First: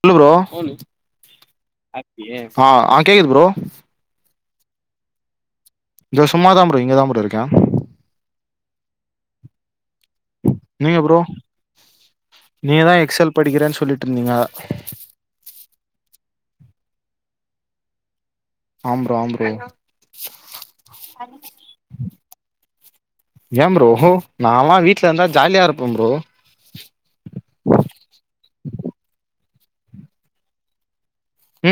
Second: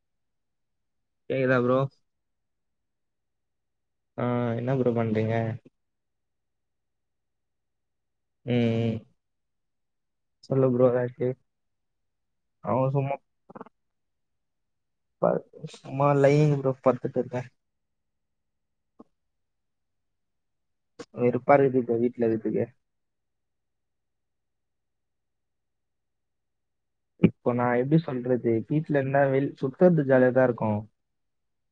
சொல்லு ப்ரோ கேக்குதா ப்ரோ ஆ கேக்குது ப்ரோ ஆ என்னா ப்ரோ பண்றீங்க? இங்க சும்மாதான் ப்ரோ இங்கதான் ப்ரோ இருக்கன் ம் ம் சொல்லு ப்ரோ எதாச்சும அவன் சும்மா படிக்கறன்னு சொல்லிட்டு இருந்தீங்க ம் சும்மா லைய்ங் ப்ரோ படுத்துட்டு இருக்கன் ஆம் ப்ரோ ஆம் ப்ரோ வெறுப்பா இருக்குது இப்ப வீட்ல இருக்கறதுக்கு ஏன் ப்ரோ நா எல்லா வீட்ல இருந்தா ஜாலியா இருப்பன் ப்ரோ இப்ப நா எப்டி சொல்றது வீட்ல இருந்தா வெ சுத்தறது ஜாலியாதா இருக்கு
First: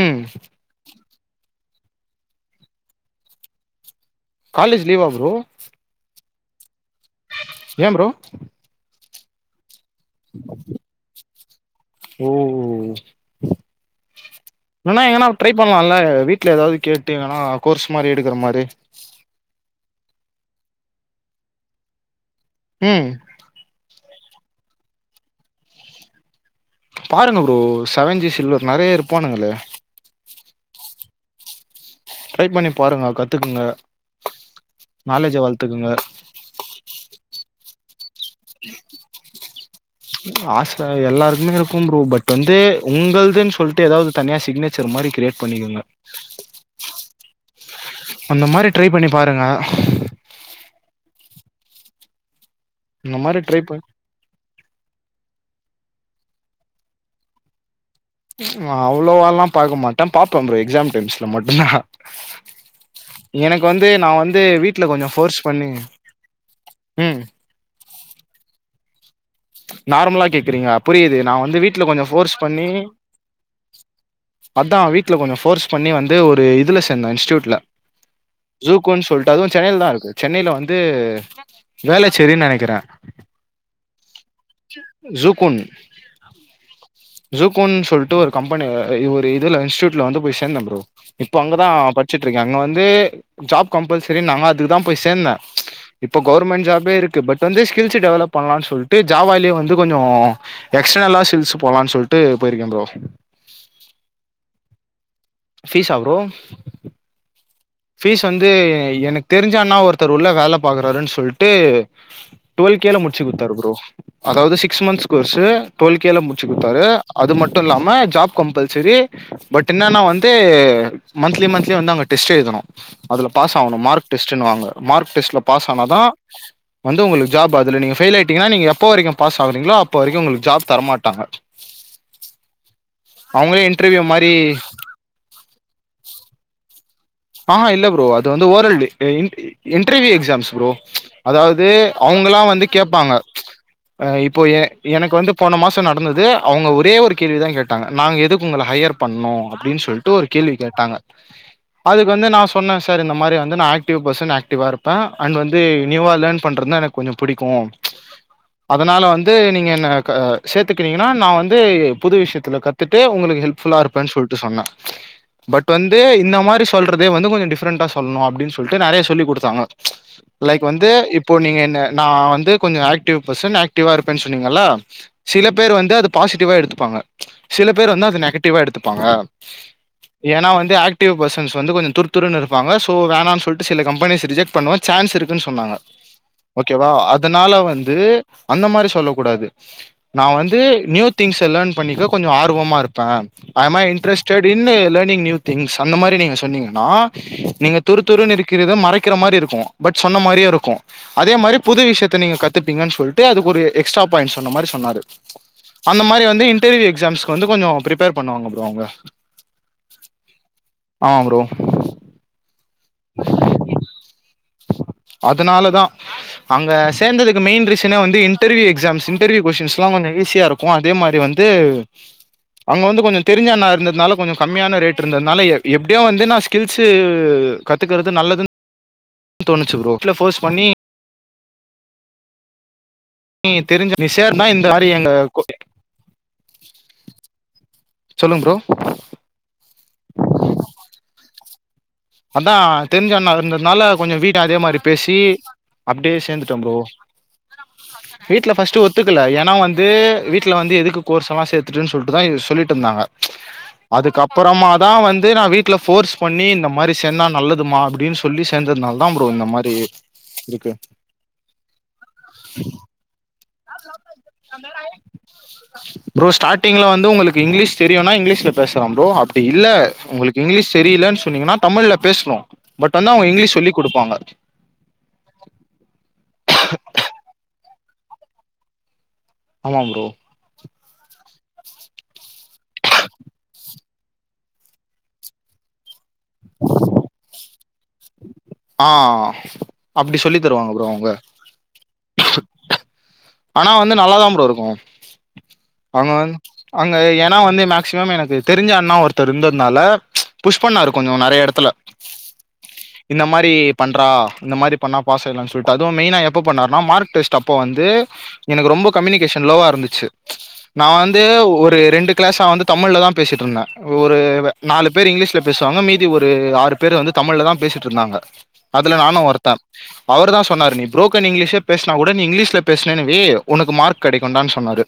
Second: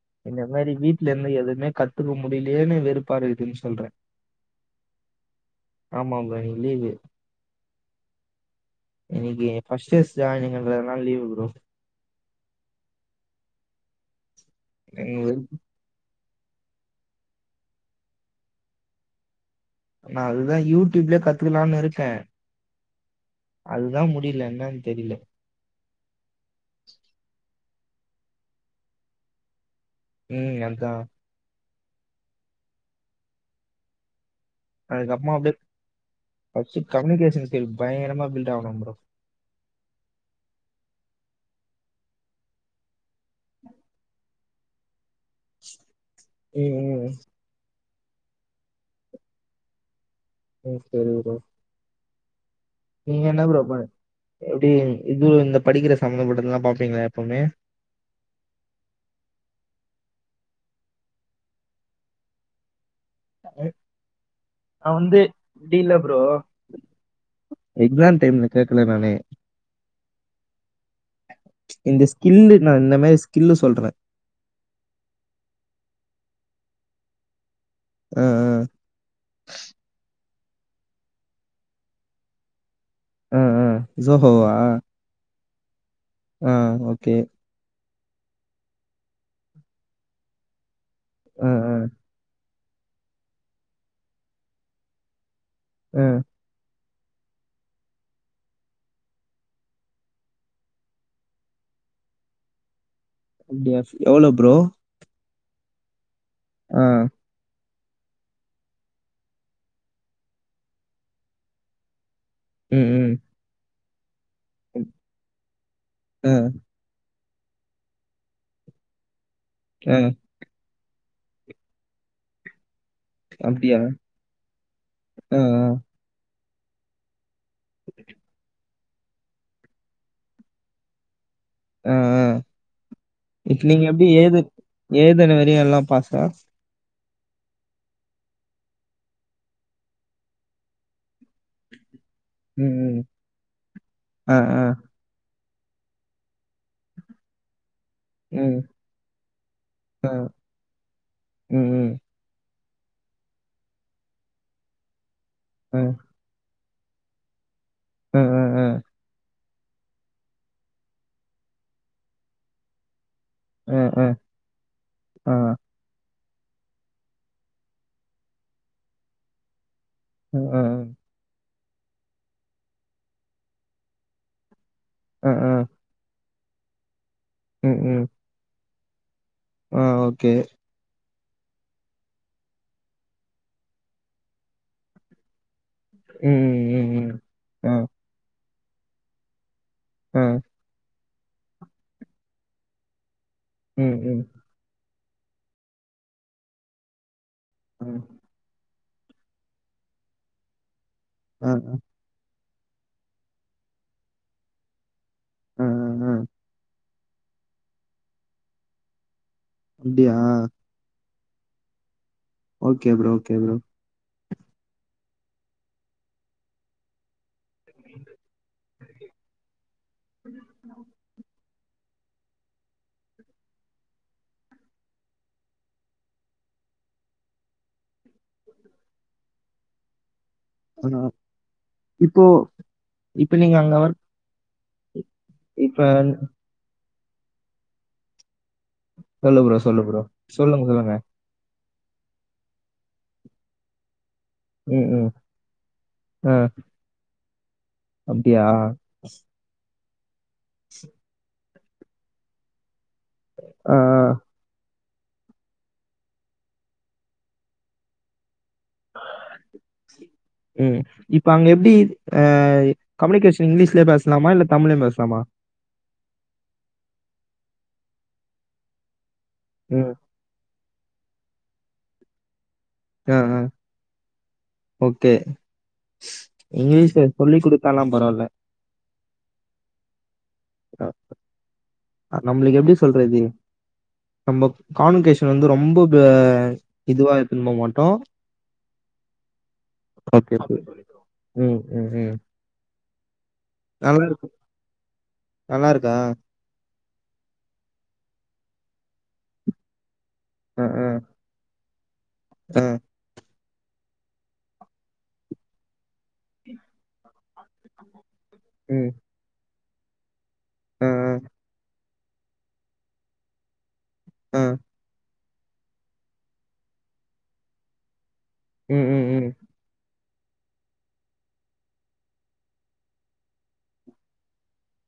ம் இந்த மாரி வீட்ல இருந்தா எதுமே கத்துக்க முடியலேன்னு வெறுப்பாருக்குதுன்னு சொல்றன் காலேஜ் லீவா ப்ரோ ஆமாம் ப்ரோ இன்னைக்கு லீவு ஏன் ப்ரோ இன்னைக்கு ஃபர்ஸ்ட் இயர்ஸ் ஜாயிண்ட்ன்றதனால லீவு ப்ரோ ஓ இல்லனா எங்கனா ட்ரை பண் லால்ல வீட்ல எதாவது கேட்டு வேணா கோர்ஸ் மாரி எடுக்கிற மாரி நா அதுதான் யூடியூப்லயே கத்துக்கலானு இருக்கன் ம் அதுதான் முடில என்னன்னு தெரில பாருங்க ப்ரோ செவன் ஜி சில்வர் நெறையா இரு போனதில்ல ம் அதான் ட்ரை பண்ணி பாருங்க கத்துக்குங்க அதுக்கப்பம்மா நாலேஜ அப்டியே வளத்துக்குங்க ஃபர்ஸ்ட் கம்யூனிகேஷன் ஸ்கில் பயங்கரமா பில்ட் ஆகணும் ப்ரோ உ ஆச எல்லாருக்குமே இருக்கும் ப்ரோ பட் வந்து உங்கள்துன்னு சொல்ட்டு எதாவது தனியா சிக்னேச்சர் மாரி கிரியேட் பண்ணிக்கங்க ம் ம் அந்த மாரி ட்ரை பண்ணி பாருங்க ஓகே ப்ரோ இந்த நீங்க மாரி என்ன ட்ரை ப்ரோ பண் எப்டி இது இந்த படிக்கிற சம்பமந்தப்பட்டதெல்லா பாப்பீங்ளா எப்புமே அவ்ளோவா எல்லாம் பாக்க மாட்டன் பாப்பேன் ப்ரோ எக்ஸாம் டைம்ஸ்ல மட்டுந்தான் எனக்கு வந்து நா வந்து வீட்ல நான் கொஞ்சோ வந்து ஃபோர்ஸ் பண்ணி இப்படி இல்ல ப்ரோ ம் எக்ஸாம் டைம்ல கேக்கல நானு நார்மலா கேக்கறீங்க புரிது நா வந்து வீட்ல இந்த கொஞ்சோ ஃபோர்ஸ் ஸ்கில்லு பண்ணி நான் இந்த மாதிரி ஸ்கில்லு சொல்றேன் அதான் வீட்ல கொஞ்சோ ஃபோர்ஸ் பண்ணி வந்து ஒரு இதுல சேந்தன் இன்ஸ்ட்டியூட்ல ஆ ஜூக்குன்னு சொல்ட்டு அதுவு சென்னைலதான் இருக்கு சென்னைல வந்து வேளச்சேரின்னு நெனைக்கிற ம் ம் சோஹோவா ஜூக்குன் ம் ஓகே ஜூக்குன்னு சொல்ட்டு ஒரு கம்பெனி இ ஒரு இதுல இன்ஸ்டியூட்ல வந்து போய் சேந்த ப்ரோ இப்போ ஆ அங்கதா ஆ படிச்சுட்டு இருக்கே அங்க வந்து ஜாப் கம்பல்சரின்னாங்க அதுக்கு தா போய் சேந்தே ஆ இப்போ கவுர்மெண்ட் ஜாபே இருக்கு பட் வந்து ஸ்கில்ஸு டெவலப் பண்ணலான்னு சொல்ட்டு ஜாவாலயே வந்து கொஞ்சோ எக்ஸ்டர்னலா சில்ஸ் போலான்னு சொல்ட்டு போயிருக்கே ப்ரோ அப்டியா எவ்ளோ ப்ரோ ஃபீஸா ப்ரோ ஆஹ் ஃபீஸ் வந்து எனக்கு தெரிஞ்சன்னா ஒருத்தர் உள்ள வேல பாக்குறாருன்னு சொல்ட்டு டுவல் ம் கேல ம் முடிச்சு கொடுத்தாரு ப்ரோ அதாவது சிக்ஸ் மந்த்ஸ் கோர்ஸு டுவெல் கேல ஆ முடிச்சு குடுத்தாரு அது மட்டு இல்லாம ஜாப் கம்பல்சரி பட் ஆ என்னான்னா வந்து வந்து மந்த்லி மந்த்லி வந்து அங்க டெஸ்ட் எழுதணு அதில பாஸ் ஆவணு அப்படியா மார்க் டெஸ்டுனுவாங்க மார்க் ஆ ஆ டெஸ்ட்ல பாஸ் ஆனாதா வந்து உங்களுக்கு ஜாப் அதுல நீங்க ஃபெயில் ஆயிட்டீங்கன்னா நீங்க எப்போ வரைக்கு பாஸ் ஆகுறீங்களோ அப்போ வரைக்கு உங்களுக்கு ஜாப் தரமாட்டாங்க ஆ ஆ இப்போ அவுங்களே நீங்கள் இன்டர்வியூ எப்படி மாரி ஏது ஏதுன வரையு எல்லா பாஸ்தா ஆஹ்ஹா இல்ல ப்ரோ அது வந்து ஓரல் டிக்ட்டு இன்டர்வியூ எக்ஸாம்ஸ் ப்ரோ அதாவ்து அவுங்களா வந்து ம் ம் கேப்பாங்க ஆ, இப்போ ஆ, ஏன் எனக்கு வந்து போன மாசோ நடந்தது அவங்க ஒரே ஒரு கேள்வி தா கேட்டா நாங்க எதுக்கு ம், உங்கள ஹையர் பண்ணு அப்டின்னு ஆ, சொல்ட்டு ஒரு கேள்வி கேட்டாங்க ம், ம், அதுக்கு வந்து நா சொன்னே சார் இந்த மாரி வந்து நா ஆக்டிவ் பர்சன் ஆக்டிவா இருப்பே அண்ட் வந்து ஆ, நியூவா லேர்ன் பண்றதுதா எனக்கு கொஞ்சோ பிடிக்கு ஆ, ஆ, அதனால வந்து நீங்க என்ன சேத்துக்கிறீங்கன்னா நா வந்து புது விஷயத்தில கத்துட்டு உங்ளுக்கு ஹெல்ப் ஆ, ஆ, ஃபுல்லா இருப்பே ஆ, சொல்ட்டு சொன்னே ஆ, பட் வந்து இந்த மாரி சொல்றதே வந்து கொஞ்சோ டிஃப்ரெண்டா சொல்லணு அப்டின்னு சொல்ட்டு நிறைய சொல்லிக் கொடுத்தாங்க ஆ, லைக் வந்து இப் இப்போ நீங்க என்ன நா வந்து கொஞ்சோ ஆக்டிவ் பர்சன் ஆக்டிவா இருப்பேன்னு சொன்னீங்கள ஆ, ஆ, சில ஆ, பேர் வந்து அது பாசிட்டிவா எடுத்துப்பாங்க சில ம், பேர் ம், வந்து அத நெகட்டிவா எடுத்துப்பாங்க ஆ, ஓகே. ஏன்னா வந்து ஆக் டிவ் பர்சன்ஸ் வந்து கொஞ்சோ துருத்துருன்னு இருப்பாங்க சோ வேணான்னு சொல்ட்டு சில கம்பெனிஸ் ரிஜெக்ட் பண்ணவு சான்ஸ் இருக்குன்னு சொன்னாங்க உம் ஓகேவா அதனால வந்து அந்த மாரி சொல்ல கூடாது ஆ, நா வந்து நியூ திங்ஸ லர்ன் பண்ணிக்க கொஞ்சோ ஆர்வமா இருப்பே ஐ அம் அ ம், ம், இன்ட்ரஸ்டட் இன்ன லர்னிங் நியூ திங்ஸ் அந்த மாரி நீங்க சொன்னீங்கன்னா நீங்க ஆ, துருதுருனு இருக் க்கிறத மறைக்கிற மாரி இருக்கு பட் சொன்ன மாரியு இருக்கு அதே ஆ, மாரி புது விஷயத் நீங்க கத்துப்பீங்கன்னு சொல்ட்டு அது ஒரு எக்ஸ்ட்ரா பாயிண்ட் சொன்ன மாரி சொன்னாரு ஆ, ஆ, அந்த ஆ, மாரி வந்து இன்டர்வியூ எக்ஸாம்ஸ்க்கு வந்து கொஞ்சோ பிரிப்பேர் பண்ணுவாங்க ப்ரோ அவங்க அப்டியா ஆமா bro okay bro okay bro அதனால தா அங்க சேந்ததுக்கு மெய்ன் ரீசனே வந்து இன்டர்வியூ எக்ஸாம்ஸ் இன்டர்வியூ கொஸ்டின்ஸ்லா கொஞ்சோ ஈஸியா இருக்கு கு அதே மாரி வந்து அங்க வந்து கொஞ்சோ தெரிஞ்சண்ணா இருந்ததுனால கொஞ்சோ கம்மியான ரேட் இருந்ததுனால எ எப்டியோ வந்து நா ஸ்கில்ஸு கத்துக்கிறது நல்லதுன்னு தோணுச்சு ப்ரோ இதுல ஃபோர்ஸ் பண்ணி ஆ இப்போ இப்ப நீ நீங்க அங்க தெரிஞ்ச ஒர்க் நீ சேர்னா இந்த மாரி அங்க இப்ப சொல்லுங்க ப்ரோ சொல்லு ப்ரோ சொல்லு ப்ரோ சொல்லுங்க சொல்லுங்க அதா தெரிஞ்சண்ணா இருந்ததுனால கொஞ்சோ வீட் ட அதே மாரி ம், ம், பேசி அப்டே ஆ, சேந்துட்டே ப்ரோ அப்டியா? வீட்ல ஃபஸ்ட் ஒத் துக்கல ஏனா வந்து வீட்ல வந்து எதுக்கு கோர்ஸ்ஸெல்லா சேத்துட்டுன் சொல்ட்டுதா சொல்லிட்டுருந்தாங்க ஆ, ஆ, அதுக்கப்புறமாதா வந்து நா வீட்ல ஃபோர்ஸ் பண்ணி இந்த மாரி சேந்தா நல்லதுமா அப்டின் சொ சொல்லி சேந்ததுனாலதா ப்ரோ இந்த மாரி இருக்கு ம். இப்ப அங்க எப்டி அ கம்யூனிகேஷன் இங்கிலிஷ்லே பேசலாமா இல்ல தமிழயு பேசலாமா ப்ரோ ஸ்டார்டிங்ல வந்து உங்களுக்கு இங்கிலீஷ் தெரியுன்னா இங்கிலீஷ்ல பேசலாம் ப்ரோ அப்டி இல்ல ம், உங்களுக் இங்கிலீஷ் தெரியில்லன் சொன்னீங்கன்னா தமிழ்ல பேசுனு பட் வந்து ஆ, அவங்க ஆ, இங்கிலீஷ் சொல்லி குடுப்பாங்க ஓகே இங்கிலீஷ்ல சொல்லி குடுத்தாலா பரவால ஆமாம் ப்ரோ ஆ நம்மளுக்கு எப்டி சொல்றது நம்ம கான்வோகேஷன் வந்து ரொம்போ வே இதுவா எத்துனு போ மாட்டோ ஆ அப்டி ஓகே சொல்லி ஓகே. தருவாங்க ப்ரோ அவங்க ம் ம் ம் ஆனா வந்து நல்லாதா ப்ரோ இருக்கு நல்லா இருக்கா அவங்க வந் அங்க ஏனா வந்து மேக்சிமம் எனக்கு தெரிஞ்ச அண்ணா ஒரு த்தர் இருந்தனால புஷ் அ அ பண்ணாரு கொஞ்சோ நெறைய எடத்துல அ இந்த மார் ரி பண்றா இந்த மாரி பண்ணா பாஸ் ஆய்ட்லா சொல்லிட்டு அதுவு மெயினா எப்ப பண்ணாருனா மார்க் டெஸ்ட் அப்போ வந்து எனக்கு ரொம்ப ம் கம்யூனி கேஷன் லோவா இருந்துச்சு அ நா வந்து அ ஒரு ரெண்டு கிளாஸா வந்து தமிழ்லதா பேசிட்டு இருந்த ஒரு அ நாலு பேர் இங்கிலீஷ்ல பேசுவாங்க மீதி ஒரு ஆறு பேர் வந்து தமிழ்லதா பேசிட்டுருந்தாங்க ம் அதுல ம் நானு ம் ஒருத்த அவர்தா சொன்னாரு நீ புரோக்கன் இங்கிலீஷே பேசுனா கூட நீ இங்கிலீஷ்ல பேசுனேன் வை உனக்கு மார்க் கெடைக்குன்டான் சொன்னாரு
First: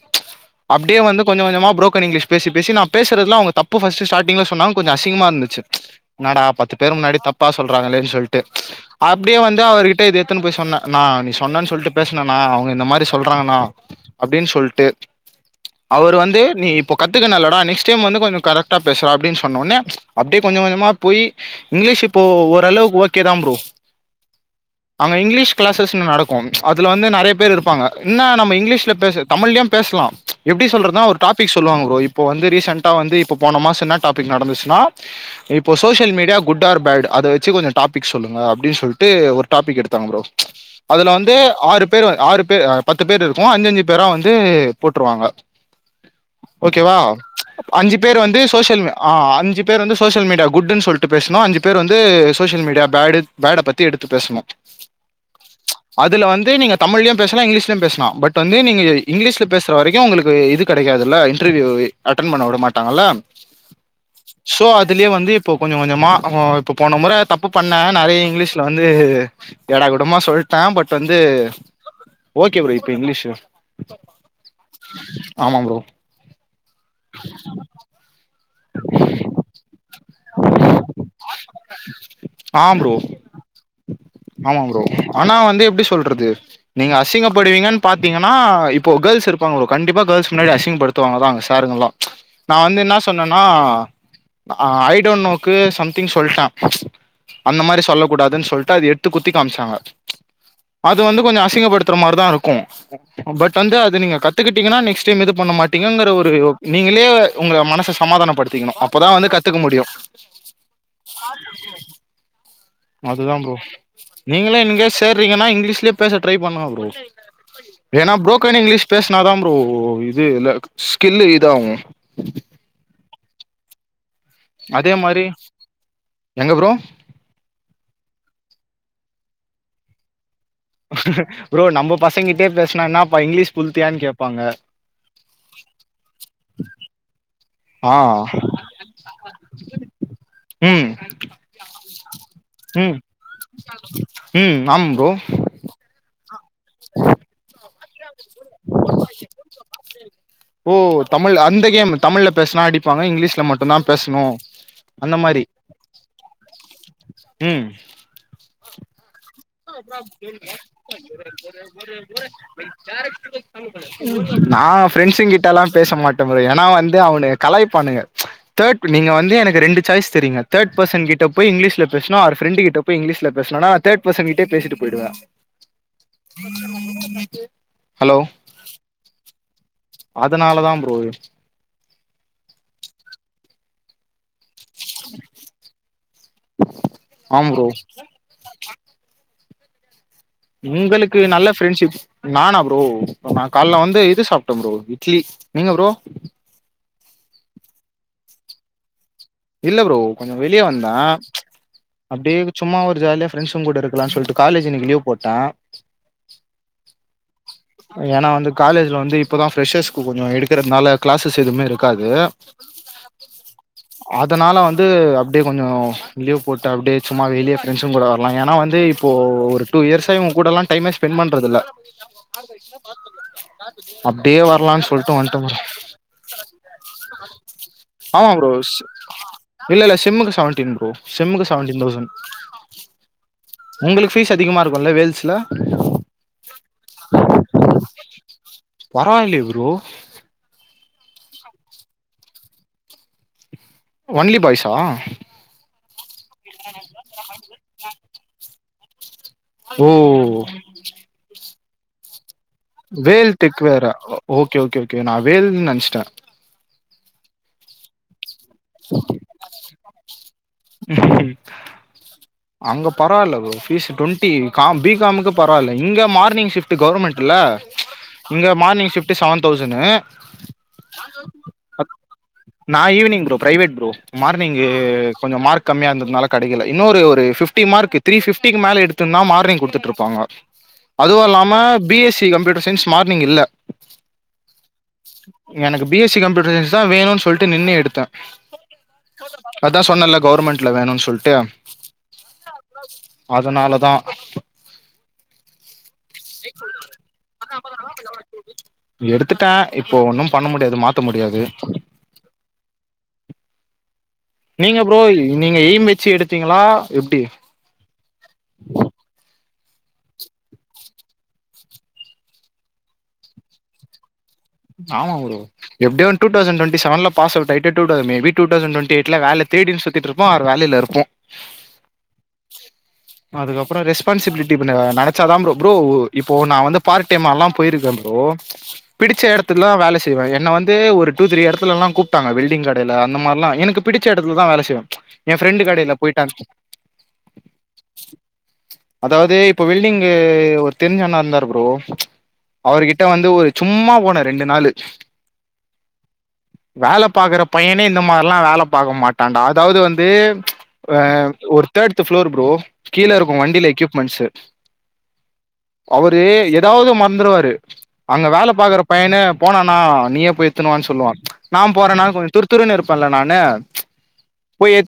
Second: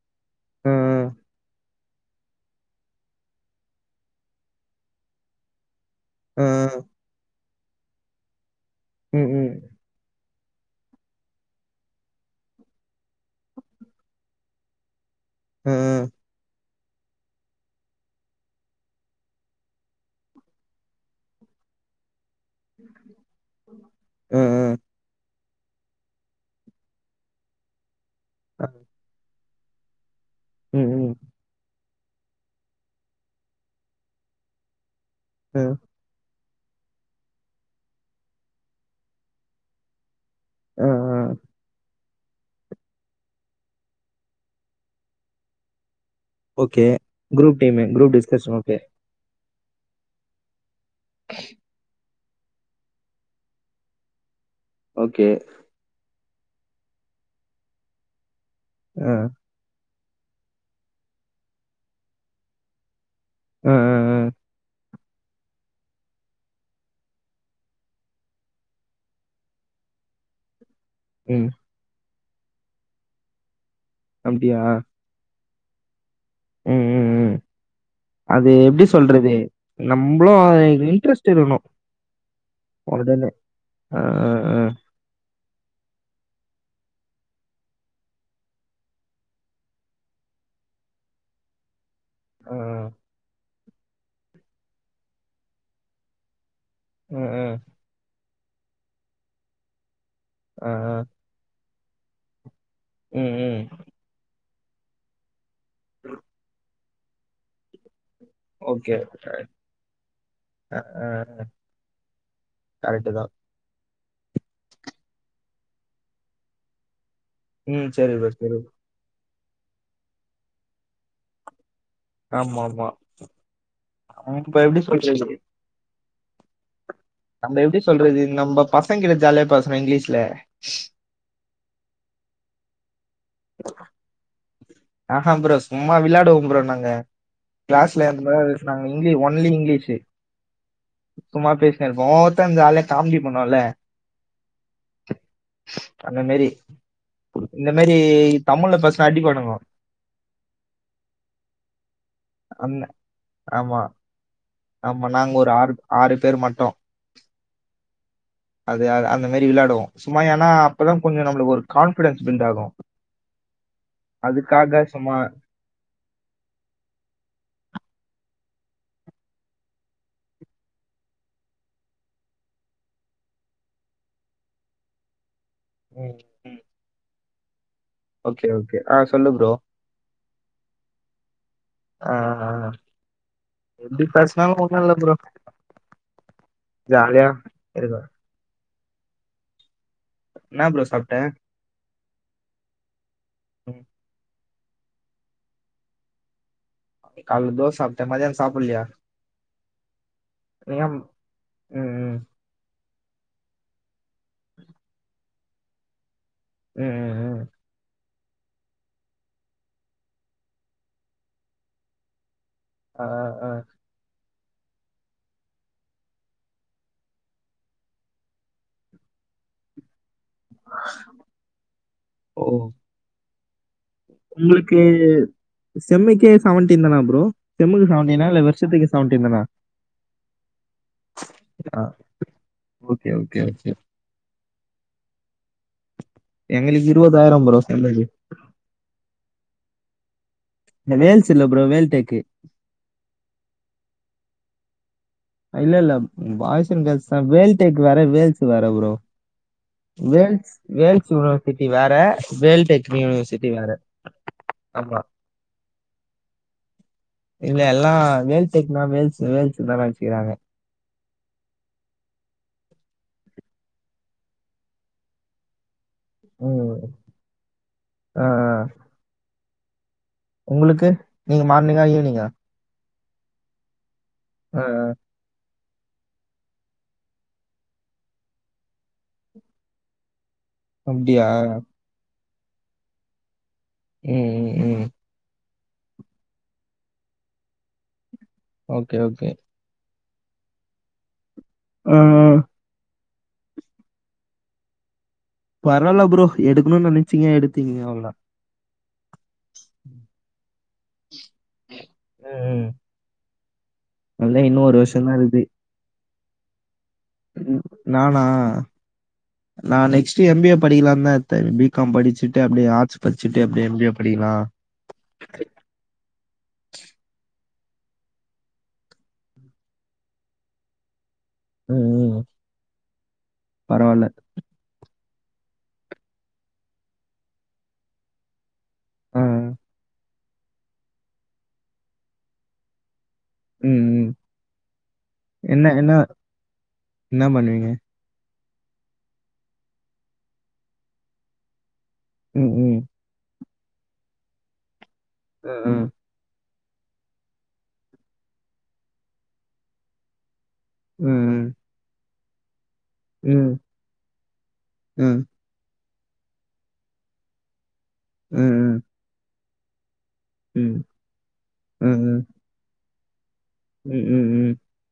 அ அ அப்டியே வந்து கொஞ்சொ கொஞ்சமா புரோக்கன் இங்லீஷ் பேசி பேசி நா பேசுறதுலா அவங்க தப்பு ஃபஸ்ட் ஸ்டாட்டிங்ல சொன்னாங்க கொஞ்சொ அசிங்கமா இருந்துச்சு என்னாடா அ அ பத்து பேர் முன்னாடி தப்பா சொல்றாங்கல்லேன் சொல்ட்டு ம் அப்டியே ம் வந்து அவர்கிட் ட இது எத்துன்னு போய் சொன்ன அண்ணா நீ சொன்னேன்னு சொல்ட்டு பேசுனணா அவங்க இந்த மாரி சொல்றாங்கன்னா அப்டின்னு சொல்ட்டு அ அ அவர் வந்து நீ இப் ப்போ கத்துக்குனல்லடா நெக்ஸ்ட் டைம் வந்து கொஞ்சோ கரெக்ட்டா பேசுவ அப்டின் சொன்னோன அப்டியே கொஞ்ச கொஞ்சமா போய் இங்கிலீஷ் இப்போ ஓரளவுக்கு ஓகேதா வ அ அ அங்க இங்கிலீஷ் கிளாசஸ்ல நடக்கும் அதுல வந்து நெறைய பேர் இருப்பாங்க என்ன நம்ம இங்கிலீஷ்ல பேச தமிழ்லயு பேசலா எப்டி ம் சொல்றதுனா ம் ஒரு டாபிக் சொல்லாங்க ப்ரோ இப் போ வந்து ரீசென்டா வந்து இப்ப போன மாசோ என்ன டாபிக் நடந்துச்சுன்னா அ இப்போ social media good or bad அத வச்ச கொஞ்சொ டாபிக் சொல்லுங்க அப்டின்னு சொல்லிட்டு ஒரு டாபிக் எடுத்தாங்க ப்ரோ அ அ அதுல வந்து ஆறு பேர் வ ஆறு பே பத்து பேர் இருக்கோ அஞ்சஞ்சு பேரா வந்து போட்டுருவாங்க ஓகே ஓகேவா குரூப் டீமு அஞ்சு குரூப் பேர் வந்து டிஸ்கஷன் ஓகே சோசியல் மீ ஆ அஞ்சு பேர் வந்து சோசியல் மீடியா குட்டுன் சொல்ட்டு பேசனு அஞ்சு பேர் வந்து சோசியல் மீடியா பேடு பேட பத்தி எடுத்து பேசணு ஓகே அதுல வந்து நீங்க தமிழ்லயு பேசலா இங்கிலீஷ்லயு பேசலா பட் வந்து நீங்க அ இங்கிலீஷ்ல பேச ற்ற வரைக்கு உங்களுக்கு இது கெடைக்காதுல்ல இன்டர்வியூ அட்டன் பண்ண விட மாட்டாங்கள அ அ அ சோ அ இதுலயு வந்து இப்ப கொஞ்ச கொஞ்சமா நாம இப்ப போன மொற தப்பு பண்ண நெறைய இங்லீஷ்ல வந்து ஏடா கூடமா சொல்ட்ட பட் வந்து ம் ஓகே ப்ரோ இப்ப இங்லீஷு அப்டியா ஆமா ப்ரோ ம் ம் ம் அது எப்டி சொல்றது நம்ளு அது இன்ட்ரெஸ்ட் இருக்ணு ஆ ப்ரோ ஒடனே அ அ அ ஆமா ப்ரோ ஆனா வந்து எப்டி சொல்றது நீங்க அசிங்கப்படுவீங்கன் பாத்தீங்கன்னா இப்போ கேள்ஸ் இருப்பாங்களோ கண்டிப்பா கேள்ஸ் முன்னாடி அசிங்கப்படுத்துவாங்க தா சாருங்கள்லா நா ஆ வந்து என்ன சொன்னனா ஐடோன் நோக்கு சம்திங் சொல்ட்ட ம் ம் அந்த மாரி சொல்ல கூடாதுன் சொல்ட்டு அது எத்து குத்தி காம்ச்சாங்க ஆ ஆ அது வந்து கொஞ்சோ அசிங்கப்படுத்துற மாரிதா இருக்கு ம் பட் ம் வந்து அது நீங்க கத் கத்துக்கிட்டீங்கன்னா நெக்ஸ்ட் டைம் இது பண்ண மாட்டிங்ககிற ஒரு நீங்களே உங்க மனச சமாதானப்படுத் ஓகே அ அ அதுதா ப்ரோ நீங்களே இங்க சேறீங்கன்னா இங்லீஷ்லயே பேச ட்ரை பண்ணுங்க ப்ரோ ம் ஏன்னா சரி ப்ரோ சரி புரோக்கன் இங்லீஷ் பேஸ்னாதா ப்ரோ இது இல்ல ஸ்கில்லு இதாவு ஆமாமா அதே மாரி எங்க ப்ரோ நம்ம எப்டி சொல்றது நம்ம பசங்கிட்ட ஜாலியா பேசுறோ இங்லீஷ்ல ப்ரோ நம்ம பசங்கிட்டே பேஸ்னா என்னாப்பா இங்லீஷ் புலுத்தியான் கேப்பாங்க ஆஹா ப்ரோ சும்மா விளாடுவோ ப்ரோ நாங்க ஆ க்ளாஸ்ல இந்த மாரி தா பேசுறாங்க இங்லி ஒன்லி இங்லீஷ்சு ம் சும்மா பேசினே இருப்போ ஒவ்வொருத்த ஜாலியா ம் காமிடி பண்ணுவால ம் ஆமா ப்ரோ அந்த மேரி இந்த மரி தமிழ்ல பேஸ்னா அடிப்பாணுங்கோ ஓ தமிழ் அந்த கேம் தமிழ்ல பேஸ்னா அந்த அடிப்பாங்க இங்லீஷ்ல மட்டுந்தா ஆமா பேசணு ஆமா நாங்க ஒரு ஆர் ஆறு பேர் மட்டு ம் சும்மா ஏன்னா அப்பதான் கொஞ்சம் நம்மளுக்கு ஒரு கான்ஃபிடன்ஸ் பில்ட் ஆகும். நா அதுக்காக சும்மா ஃப்ரெண்ட்ஸ் கிட்டல்லா பேச மாட்ட ப்ரோ ஏனா வந்து அவனுங்க கலாய்ப்பானுக தேர்ட் நீங்க வந்து எனக்கு ரெண்டு சாய்ஸ் தரிங்க தேட் பெர்சன் கிட்ட போய் இங்லீஷ்ல பேசுணு அவரு ஃப்ரெண்ட்டு கிட்ட போய் இங்லீஷ்ல பேசணு ஆனா தர்ட் பர்சன் கிட்ட பேசிட்டு போய்டுவ ம், ம். ஹலோ ஓகே ஓகே ஆ சொல்லு ப்ரோ அதனாலதா ப்ரோ ஆ ஆ எப்டி பாஸ் அதல்லா ஒண்ணு இல்ல ப்ரோ ஜாலியா ஆம் ப்ரோ இருக்க என்ன ப்ரோ சாப்பிட்ட? உங்களுக்கு நல்ல ஃப்ரென்ஷிப் நானா ப்ரோ நா கால்ல ம். வந்து இது சாப்ட ப்ரோ இட்லி நீங்க ப்ரோ கால்ல தோசாப்ட மதியானோ சாப்பல்லயா இல்ல ப்ரோ கொஞ்சோ வெளிய வந்த ம், ம். அப்டியே சும்மா ஒரு ஜாலியா ப்ரெண்ட்ஸ்ங்க கூட இருக்கலான் சொல்ட்டு காலேஜ் இன்னைக்கு லீவ் போட்ட ம் ம் ம் ஏனா வந்து காலேஜ்ல வந்து இப்பதா ஃப்ரெஷர்ஸ்க்கு கொஞ்சோ எடுக்கிறதுனால க்ளஸஸ் எதுமே இருக்காது அ அ அதனால வந்து அப்டியே கொஞ்சோ லீவ் போட்டு அப்டியே சும்மா வெளிய ஃப்ரெண்சுங்க கூட வரலா ஏனா வந்து இப்போ ஒரு டூ இயர்ஸா இவங்க கூடலா டைமே ஸ்பெண் பண்றதுல்ல ஓ! அப்டியே உங்களுக்கு வரலான் சொல்ட்டு வன்ட்டமா செம்முக்கே செவன்டீன் தானா ப்ரோ செம்முக்கு செவன்டீனா ஆமா இல்ல ப்ரோ ஸ் வருஷத்துக்கு செவன்டீன் தானா இல்ல இல்ல செம்முக்கு செவன்டீன் ப்ரோ செம்முக்கு செவன்டீன் ஆ. Thousand okay okay, okay. உங்களுக்கு ஃபீஸ் அதிகமா இருக்குல்ல வேல்ஸ்ல எங்களுக்கு இருபதாயிர ப்ரோ செம்முக்கு பரவால்லையே ப்ரோ இந்த வேல்ஸ் இல்ல ப்ரோ வேல் டெக்கு ஒன்லி பாய்ஸா இல்ல இல்ல பாய்ஸ் அண்ட் கேர்ள்ஸ்தா வேல் டெக் வேற வேல்ஸ் வேற ப்ரோ ஓ வேல்ஸ் வேல்ஸ் யூனிவர்சிட்டி வேற வேல்ஸ் வேல் டெக் வேற ஓகே ஓகே ஆமா ஓகே நா வேல்ன்னு நெனச்ட்ட இல்ல எல்லா வேல் டெக்னா வேல்ஸ் வேல்ஸ்ன்தா நெனச்சுக்கிறாங்க அங்க பரவால்ல ப்ரோ ஃபீஸ் டுவெண்டி க பிகாமுக்கு பரவால்ல இங்க மார்னிங் ஷிப்ட் ம் கவர்மெண்ட் இல்ல ஆ, ஆ. இங்க மார்னிங் ஷிப்ட்டு செவன் தௌசண்ட்ணு உங்களுக்கு நீங்க மார்னிங்கா ஈவினிங்கா நா ஈவினிங் ப்ரோ பிரைவேட் ப்ரோ மார்னிங்கு கொஞ்சோ மார்க் கம்மியா இருந்ததுனால கெடைக்கல இன்னொரு இது ஃபிப்டி மார்க் த்ரீ ஃபிப்டிக்கு மேல எடுத்துர்ந்தா மார்னி்ங் குடுத்துட்ருப்பாங்க அதுவு அப்படியா இல்லாம பிஎஸ்சி கம்ப்யூட்டர் சயின்ஸ் மார்னிங் இல்ல ம் ம் ம் எனக்கு பிஎஸ்சி கம்ப்யூட்டர் சயின்ஸ் தா வேணுன் சொல்ட்டு நின்னு எடுத்த ஓகே ஓகே அதா சொன்னன்ல கவர்மெண்ட்ல வேணுன் சொல்ட்டு ஆமா அதனாலதா பரவால்ல ப்ரோ ப்ரோ எடுக்கணுன் நினச்சீங்க எடுத்தீங்க அவ்ளோதா எடுத்துட்ட இப்போ ஒன்னு பண்ண முடியாது மாத்த முடியாது ம் ம் நல்லா இன்னும் ஒரு நீங்க ப்ரோ வருஷம் தான் இருக்கு நீங்க எய்ம் வச்சு எடுத்தீங்களா எப்டி ம் நானா நா நெக்ஸ்ட் எம்பிஏ படிக்கலான்தா எடுத்த பி கா ம் படிச்சுட்டு அப்டியே ஆர்ட்ஸ் படிச்சுட்டு அப்டியே எம் பி ஏ படிக்கலா ஆமா ப்ரோ எப்டியே டூ தௌசண் டுவெண்ட்டி செவன்ல பாஸ் அவுட் ஆய்ட்டு two thousand maybe two thousand twenty எய்ட்ல வேல தேடின் சுத் ட்டு இருப்போ ஆர் வேலைல இருப்போ ம் ம் அதுக்கப்ற பரவால்ல ரெஸ்பான்சிபிலிட்டி [inaudible] படிச்சாதா ப்ரோ ப்ரோ இப்போ நா வந்து பார்ட் டைமால்லா போய்ருக்க ப்ரோ பிடிச்ச ஆ இட த வேல செய்வ என்ன வந்து ஒரு டூ த்ரீ இடத்துலல்லா கூப்ட்டாங்க வெல்டிங் கட் ல்ல அந்த மாரிலா ம் எனக்கு பிடிச்ச ம் இடத்துலதா வேல செய்வ எ ஃப்ரெண்டு் என்ன என்ன கடைல போய்ட்டா என்ன பண்ணுவீங்க அதாவது இப்ப வெல்டிங்கு ஒரு தெரிஞ்சன்னா இருந்தார் ப்ரோ ம் ம் அவர்கிட் கிட்ட வந்து ஒரு சும்மா போன ரெண்டு நாளு ஆ வேல பாக்கற பையனே இந்த மாரில்லா வேல பாக்க மாட்டாண்டா அதாவது வந்து ஆ ம் ஒரு தேர்ட்து ஃப்ளோர் ப்ரோ கீழே இருக்கூ ம் வண்டில எக்யூப்மெண்ட்ஸு ம் அவரு எதாவ்து மறந்துருவாரு அங்க ம் வேல ம் பாக்கற பையனே போனானா நீயே ம் ம் போயெத்துனுவான்னு சொல்லுவார் நான் ம் போறன ம் கொஞ்ச துருத்துரு இருப்பேன்ல்ல நானு ம் ம் ம் போயெத்